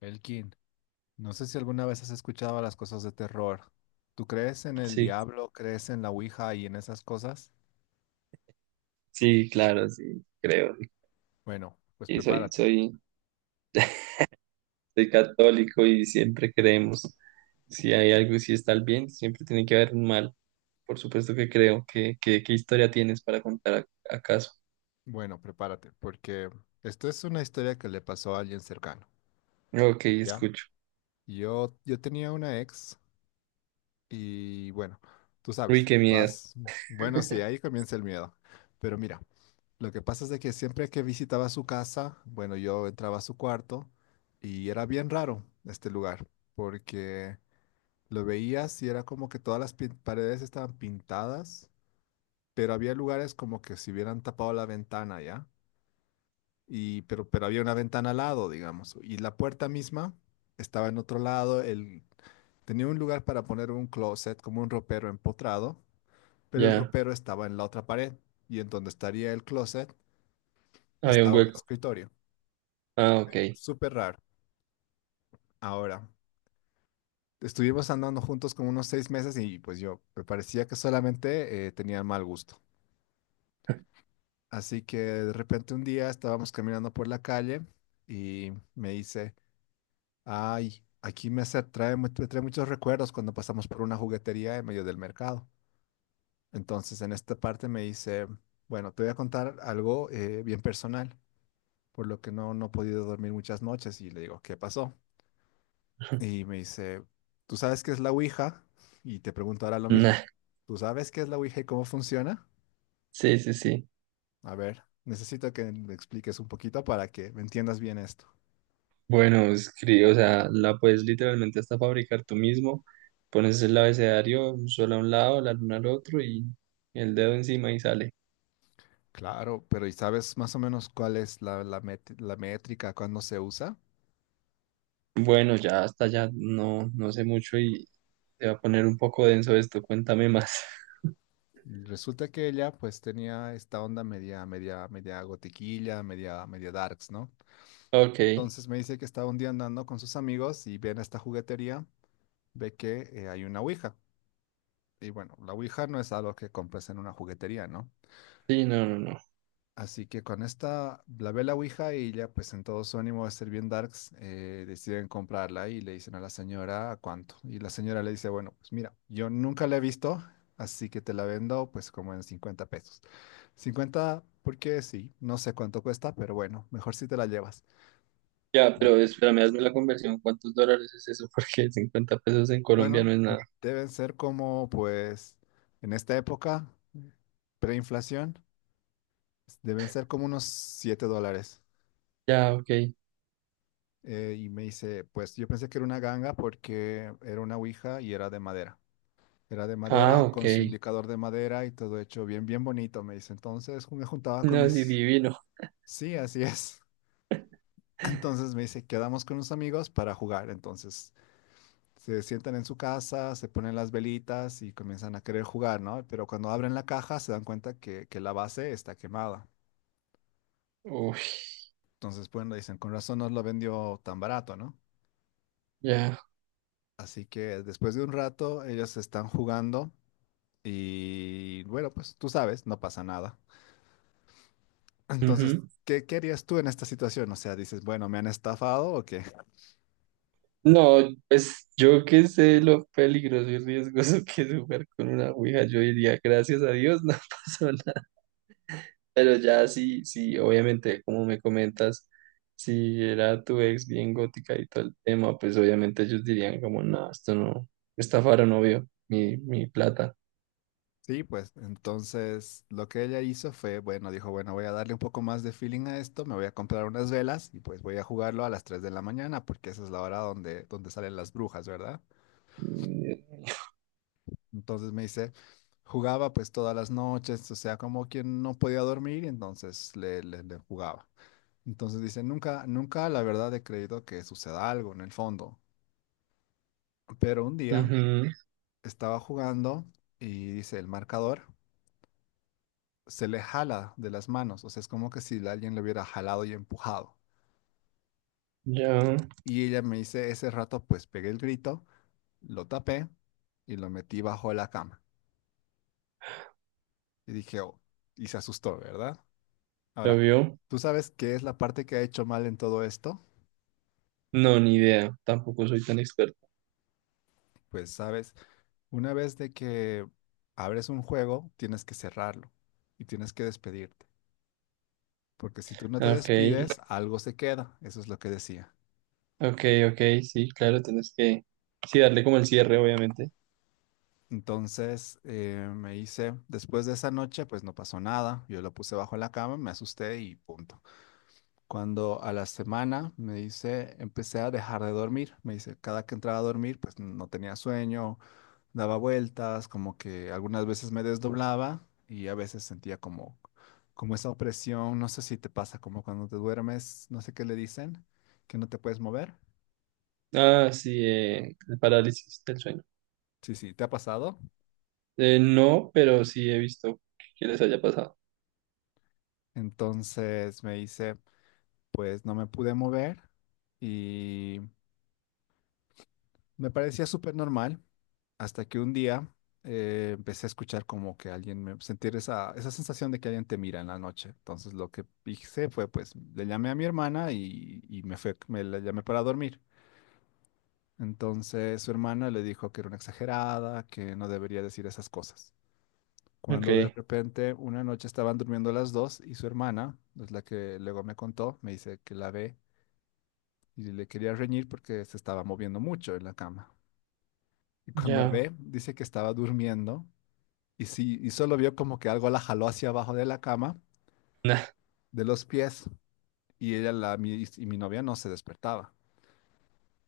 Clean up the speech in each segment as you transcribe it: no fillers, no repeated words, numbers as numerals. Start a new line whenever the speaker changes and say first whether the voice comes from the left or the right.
left: Elkin, no sé si alguna vez has escuchado las cosas de terror. ¿Tú crees en el
right: Sí,
left: diablo, crees en la Ouija y en esas cosas?
right: sí, claro, sí, creo.
left: Bueno, pues
right: Y soy,
left: prepárate.
right: soy, soy católico y siempre creemos. Si hay algo si está el bien, siempre tiene que haber un mal. Por supuesto que creo. ¿Qué historia tienes para contar acaso?
left: Bueno, prepárate, porque esto es una historia que le pasó a alguien cercano,
right: Ok,
left: ¿ya?
right: escucho.
left: Yo tenía una ex y bueno, tú
right: Uy,
left: sabes,
right: qué miedo.
left: vas, bueno, sí, ahí comienza el miedo. Pero mira, lo que pasa es de que siempre que visitaba su casa, bueno, yo entraba a su cuarto y era bien raro este lugar, porque... Lo veías y era como que todas las paredes estaban pintadas, pero había lugares como que si hubieran tapado la ventana, ¿ya? Y, pero había una ventana al lado, digamos, y la puerta misma estaba en otro lado, el, tenía un lugar para poner un closet, como un ropero empotrado, pero el
right: Ya,
left: ropero estaba en la otra pared, y en donde estaría el closet
right: había un
left: estaba un
right: hueco.
left: escritorio.
right: Ah, ok.
left: Súper raro. Ahora, estuvimos andando juntos como unos 6 meses y pues yo me parecía que solamente tenía mal gusto. Así que de repente un día estábamos caminando por la calle y me dice, ay, aquí trae, me trae muchos recuerdos cuando pasamos por una juguetería en medio del mercado. Entonces en esta parte me dice, bueno, te voy a contar algo bien personal, por lo que no he podido dormir muchas noches y le digo, ¿qué pasó? Y me dice, ¿tú sabes qué es la Ouija? Y te pregunto ahora lo mismo,
right: Nah,
left: ¿tú sabes qué es la Ouija y cómo funciona?
right: sí, sí, sí.
left: A ver, necesito que me expliques un poquito para que me entiendas bien esto.
right: Bueno, escribe, o sea, la puedes literalmente hasta fabricar tú mismo. Pones el abecedario, un sol a un lado, la luna al otro y el dedo encima y sale.
left: Claro, pero ¿y sabes más o menos cuál es la métrica cuando se usa?
right: Bueno, ya hasta ya no sé mucho y se va a poner un poco denso esto, cuéntame más.
left: Resulta que ella pues tenía esta onda media, media, media gotiquilla, media, media darks, ¿no?
right: Ok, sí,
left: Entonces me dice que estaba un día andando con sus amigos y viene a esta juguetería, ve que hay una ouija. Y bueno, la ouija no es algo que compres en una juguetería, ¿no?
right: no, no, no.
left: Así que con esta, la ve la Ouija y ya pues en todo su ánimo de ser bien darks, deciden comprarla y le dicen a la señora "¿A cuánto? Y la señora le dice, bueno, pues mira, yo nunca la he visto, así que te la vendo pues como en 50 pesos. Cincuenta porque sí, no sé cuánto cuesta, pero bueno, mejor si te la llevas."
right: Ya,
left: La-
right: pero espérame, hazme la conversión, ¿cuántos dólares es eso? Porque 50 pesos en Colombia no
left: bueno,
right: es nada.
left: deben ser como pues en esta época, preinflación, deben ser como unos $7.
right: Ya, ok.
left: Y me dice, pues yo pensé que era una ganga porque era una ouija y era de madera. Era de
right: Ah,
left: madera con su
right: ok.
left: indicador de madera y todo hecho bien, bien bonito, me dice. Entonces me juntaba con
right: No, sí,
left: mis...
right: divino.
left: Sí, así es. Entonces me dice, quedamos con unos amigos para jugar. Entonces se sientan en su casa, se ponen las velitas y comienzan a querer jugar, ¿no? Pero cuando abren la caja se dan cuenta que la base está quemada.
right: Uy,
left: Entonces, bueno, dicen, con razón nos lo vendió tan barato, ¿no?
right: ya.
left: Así que después de un rato ellos están jugando. Y bueno, pues tú sabes, no pasa nada. Entonces,
right: Ujú.
left: qué harías tú en esta situación? O sea, dices, bueno, ¿me han estafado o qué?
right: No, pues yo que sé lo peligroso y riesgoso que es jugar con una ouija, yo diría, gracias a Dios, no pasó. Pero ya sí, sí, obviamente, como me comentas, si era tu ex bien gótica y todo el tema, pues obviamente ellos dirían como, no, esto no, estafaron, obvio, mi plata.
left: Sí, pues entonces lo que ella hizo fue, bueno, dijo, bueno, voy a darle un poco más de feeling a esto, me voy a comprar unas velas y pues voy a jugarlo a las 3 de la mañana porque esa es la hora donde salen las brujas, ¿verdad?
right: Y...
left: Entonces me dice, jugaba pues todas las noches, o sea, como quien no podía dormir y entonces le jugaba. Entonces dice, nunca la verdad he creído que suceda algo en el fondo. Pero un día
right: ujú,
left: estaba jugando y dice, el marcador se le jala de las manos, o sea, es como que si alguien le hubiera jalado y empujado.
right: ya,
left: Y ella me dice, ese rato pues pegué el grito, lo tapé y lo metí bajo la cama. Y dije, oh, y se asustó, ¿verdad?
right: ¿lo
left: Ahora,
right: vio?
left: ¿tú sabes qué es la parte que ha hecho mal en todo esto?
right: No, ni idea, tampoco soy tan experto.
left: Pues sabes, una vez de que abres un juego, tienes que cerrarlo y tienes que despedirte. Porque si tú no te
right: Ok,
left: despides, algo se queda. Eso es lo que decía.
right: ok, ok, sí, claro, tienes que, sí, darle como el cierre, obviamente.
left: Entonces me dice, después de esa noche, pues no pasó nada. Yo lo puse bajo la cama, me asusté y punto. Cuando a la semana me dice, empecé a dejar de dormir. Me dice, cada que entraba a dormir, pues no tenía sueño, daba vueltas, como que algunas veces me desdoblaba y a veces sentía como esa opresión. No sé si te pasa, como cuando te duermes, no sé qué le dicen, que no te puedes mover.
right: Ah, sí, el parálisis del sueño.
left: Sí, sí, ¿te ha pasado?
right: No, pero sí he visto que les haya pasado.
left: Entonces me dice pues no me pude mover y me parecía súper normal hasta que un día empecé a escuchar como que alguien me sentir esa sensación de que alguien te mira en la noche. Entonces lo que hice fue pues le llamé a mi hermana y me fue, me la llamé para dormir. Entonces su hermana le dijo que era una exagerada, que no debería decir esas cosas.
right: Ok,
left: Cuando de repente una noche estaban durmiendo las dos y su hermana, es la que luego me contó, me dice que la ve y le quería reñir porque se estaba moviendo mucho en la cama. Y cuando
right: ya.
left: ve, dice que estaba durmiendo y sí, y solo vio como que algo la jaló hacia abajo de la cama, de los pies, y ella la, y mi novia no se despertaba.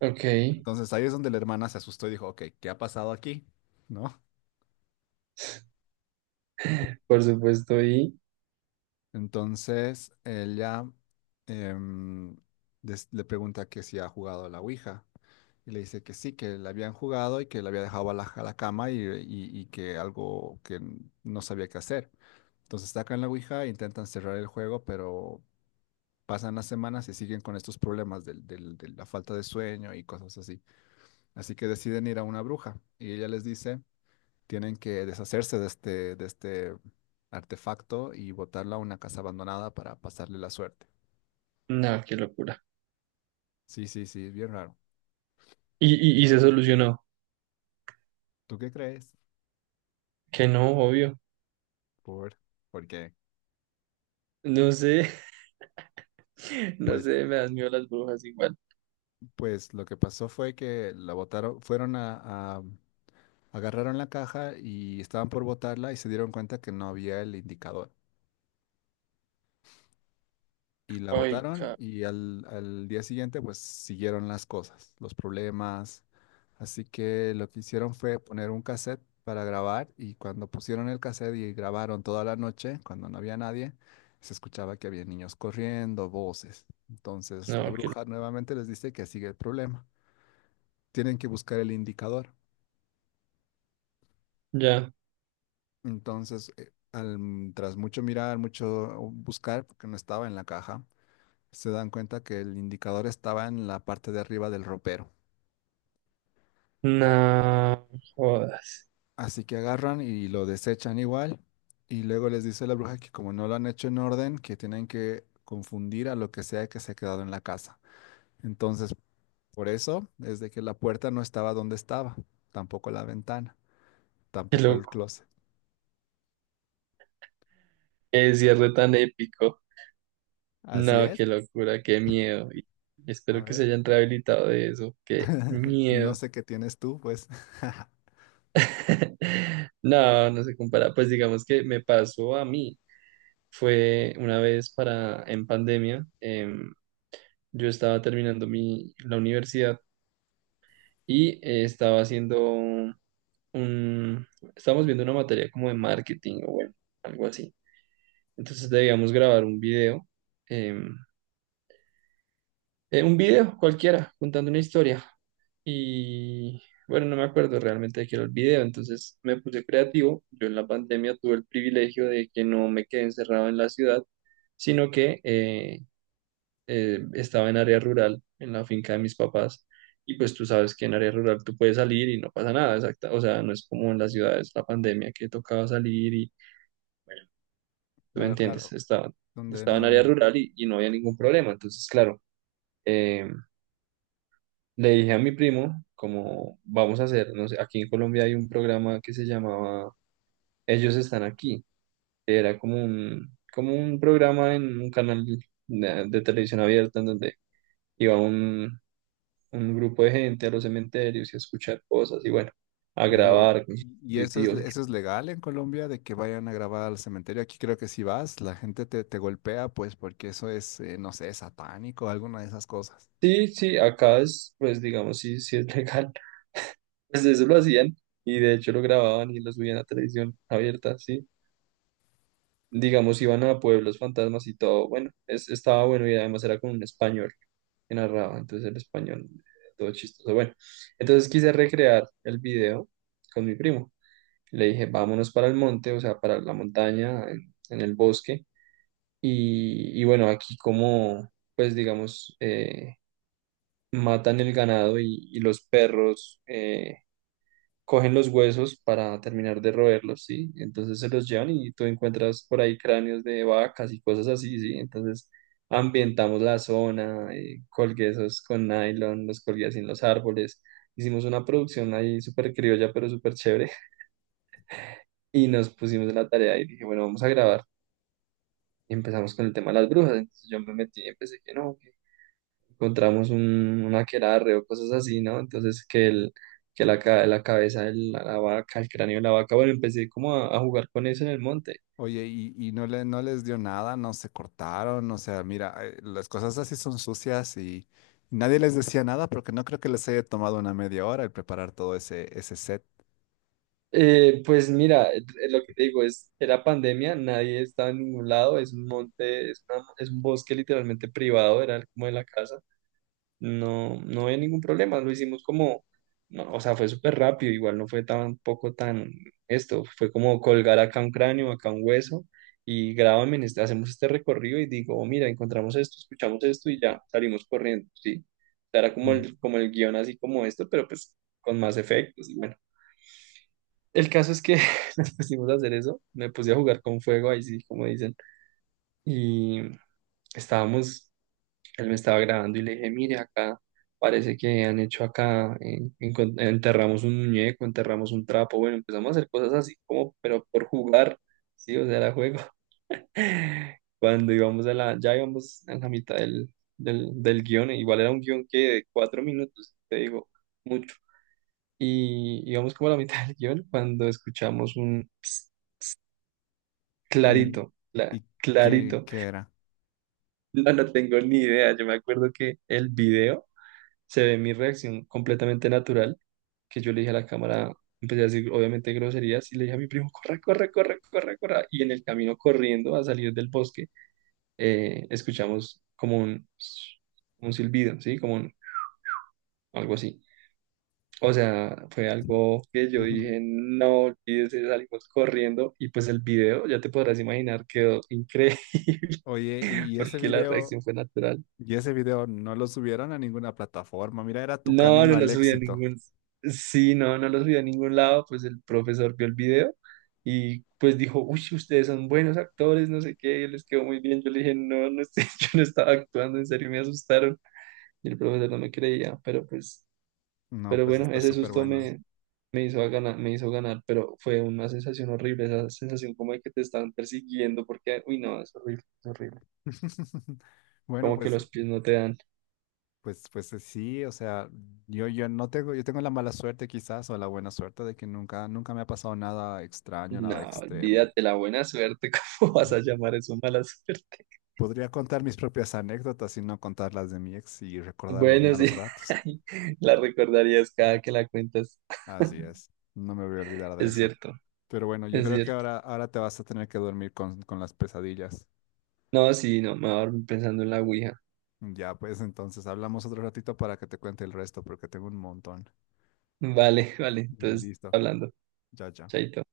right: Ok,
left: Entonces ahí es donde la hermana se asustó y dijo, ok, ¿qué ha pasado aquí? ¿No?
right: por supuesto, y
left: Entonces ella em, le pregunta que si ha jugado a la Ouija. Y le dice que sí, que la habían jugado y que la había dejado a la cama y que algo que no sabía qué hacer. Entonces sacan la Ouija, e intentan cerrar el juego, pero pasan las semanas y siguen con estos problemas de la falta de sueño y cosas así. Así que deciden ir a una bruja y ella les dice, tienen que deshacerse de este artefacto y botarla a una casa abandonada para pasarle la suerte.
right: no, qué locura.
left: Sí, sí, sí, es bien raro.
right: Y se solucionó,
left: ¿Tú qué crees?
right: que no, obvio.
left: ¿Por, por qué?
right: No sé, no
left: Pues,
right: sé, me dan miedo las brujas igual.
left: pues lo que pasó fue que la botaron, fueron a, a- agarraron la caja y estaban por botarla y se dieron cuenta que no había el indicador. Y la
right: Ay,
left: votaron y al día siguiente pues siguieron las cosas, los problemas. Así que lo que hicieron fue poner un cassette para grabar y cuando pusieron el cassette y grabaron toda la noche, cuando no había nadie, se escuchaba que había niños corriendo, voces. Entonces la
right: no, qué loco.
left: bruja nuevamente les dice que sigue el problema. Tienen que buscar el indicador.
right: Ya,
left: Entonces, tras mucho mirar, mucho buscar, porque no estaba en la caja, se dan cuenta que el indicador estaba en la parte de arriba del ropero.
right: no, jodas,
left: Así que agarran y lo desechan igual. Y luego les dice la bruja que como no lo han hecho en orden, que tienen que confundir a lo que sea que se ha quedado en la casa. Entonces, por eso es de que la puerta no estaba donde estaba, tampoco la ventana,
right: qué
left: tampoco el
right: loco.
left: closet.
right: Qué cierre tan épico.
left: Así
right: No,
left: es.
right: qué locura, qué miedo. Y
left: A
right: espero que se
left: ver.
right: hayan rehabilitado de eso, qué
left: No
right: miedo.
left: sé qué tienes tú, pues.
right: No, no se compara. Pues digamos que me pasó a mí. Fue una vez para en pandemia. Yo estaba terminando la universidad y estaba haciendo un, estábamos viendo una materia como de marketing o bueno, algo así. Entonces debíamos grabar un video, em, un video cualquiera, contando una historia. Y bueno, no me acuerdo realmente de qué era el video, entonces me puse creativo. Yo en la pandemia tuve el privilegio de que no me quedé encerrado en la ciudad, sino que estaba en área rural, en la finca de mis papás, y pues tú sabes que en área rural tú puedes salir y no pasa nada, exacta, o sea, no es como en las ciudades, la pandemia que tocaba salir y, bueno, tú me
left: Claro,
right: entiendes,
left: claro. Donde
right: estaba en
left: no.
right: área
left: No.
right: rural y no había ningún problema, entonces, claro, eh, le dije a mi primo, como vamos a hacer, no sé, aquí en Colombia hay un programa que se llamaba Ellos están aquí, que era como un programa en un canal de televisión abierta en donde iba un grupo de gente a los cementerios y a escuchar cosas y bueno, a
left: Oye, ¿y
right: grabar con sus
left: y eso es,
right: dispositivos.
left: legal en Colombia de que vayan a grabar al cementerio? Aquí creo que si vas, la gente te golpea, pues porque eso es, no sé, satánico, alguna de esas cosas.
right: Sí, sí, acá es, pues digamos, sí, sí es legal. Pues eso lo hacían y de hecho lo grababan y lo subían a televisión abierta, sí. Digamos, iban a pueblos fantasmas y todo. Bueno, es, estaba bueno y además era con un español que narraba, entonces el español, todo chistoso. Bueno, entonces quise recrear el video con mi primo. Le dije, vámonos para el monte, o sea, para la montaña, en el bosque. Y bueno, aquí como, pues digamos, matan el ganado y los perros cogen los huesos para terminar de roerlos, ¿sí? Entonces se los llevan y tú encuentras por ahí cráneos de vacas y cosas así, ¿sí? Entonces ambientamos la zona, colgué esos con nylon, los colgué así en los árboles. Hicimos una producción ahí súper criolla, pero súper chévere. Y nos pusimos en la tarea y dije, bueno, vamos a grabar. Y empezamos con el tema de las brujas. Entonces yo me metí y empecé que no, encontramos un aquelarre o cosas así, ¿no? Entonces que el, que la la cabeza de la vaca, el cráneo de la vaca, bueno, empecé como a jugar con eso en el monte.
left: Oye, y no le, no les dio nada, no se cortaron, o sea, mira, las cosas así son sucias y nadie les decía nada porque no creo que les haya tomado una media hora el preparar todo ese, set.
right: Pues mira, lo que te digo es, era pandemia, nadie estaba en ningún lado, es un monte, es un bosque literalmente privado, era como de la casa. No, no había ningún problema, lo hicimos como, no, o sea, fue súper rápido, igual no fue tampoco tan esto, fue como colgar acá un cráneo, acá un hueso y grábame, hacemos este recorrido y digo, mira, encontramos esto, escuchamos esto y ya salimos corriendo, ¿sí? O sea, era
left: Mm.
right: como el guión así como esto, pero pues con más efectos y bueno. El caso es que nos pusimos a hacer eso, me puse a jugar con fuego, ahí sí, como dicen, y estábamos él me estaba grabando y le dije, mire, acá parece que han hecho acá, enterramos un muñeco, enterramos un trapo, bueno, empezamos a hacer cosas así como, pero por jugar, sí, o sea, era juego. Cuando íbamos a la, ya íbamos a la mitad del guión, igual era un guión que de 4 minutos, te digo, mucho. Y íbamos como a la mitad del guión cuando escuchamos un "Ps",
left: ¿Y, y qué,
right: clarito.
left: qué era?
right: No, no tengo ni idea, yo me acuerdo que el video se ve mi reacción completamente natural, que yo le dije a la cámara, empecé a decir obviamente groserías y le dije a mi primo, corre, corre, corre, corre, corre. Y en el camino corriendo a salir del bosque, escuchamos como un silbido, ¿sí? Algo así. O sea, fue algo que yo dije, no olvides, salimos corriendo y pues el video, ya te podrás imaginar, quedó increíble.
left: Oye, ¿y ese
right: Porque la
left: video?
right: reacción fue natural.
left: Y ese video no lo subieron a ninguna plataforma. Mira, era tu
right: No,
left: camino
right: no lo
left: al
right: subí a
left: éxito.
right: ningún. Sí, no, no lo subí a ningún lado. Pues el profesor vio el video y pues dijo, uy, ustedes son buenos actores, no sé qué, les quedó muy bien. Yo le dije, no, yo no estaba actuando, en serio me asustaron. Y el profesor no me creía, pero pues,
left: No,
right: pero
left: pues
right: bueno,
left: está súper bueno.
right: me hizo a ganar, me hizo ganar, pero fue una sensación horrible, esa sensación como de que te están persiguiendo, porque, uy, no, es horrible, es horrible.
left: Bueno,
right: Como que
left: pues,
right: los pies no te dan.
left: pues sí, o sea, yo no tengo, yo tengo la mala suerte quizás o la buena suerte de que nunca, nunca me ha pasado nada extraño,
right: No,
left: nada extremo.
right: olvídate la buena suerte, ¿cómo vas a llamar eso mala suerte?
left: Podría contar mis propias anécdotas y no contar las de mi ex y recordar los
right: Bueno, sí,
left: malos ratos.
right: la recordarías cada que la cuentas.
left: Así es, no me voy a olvidar de
right: Es
left: eso.
right: cierto,
left: Pero bueno, yo
right: es
left: creo que
right: cierto.
left: ahora, ahora te vas a tener que dormir con, las pesadillas.
right: No, sí, no, me voy a dormir pensando en la Ouija.
left: Ya, pues entonces hablamos otro ratito para que te cuente el resto, porque tengo un montón.
right: Vale, vale, entonces,
left: Listo,
right: hablando.
left: ya, ya.
right: Chaito.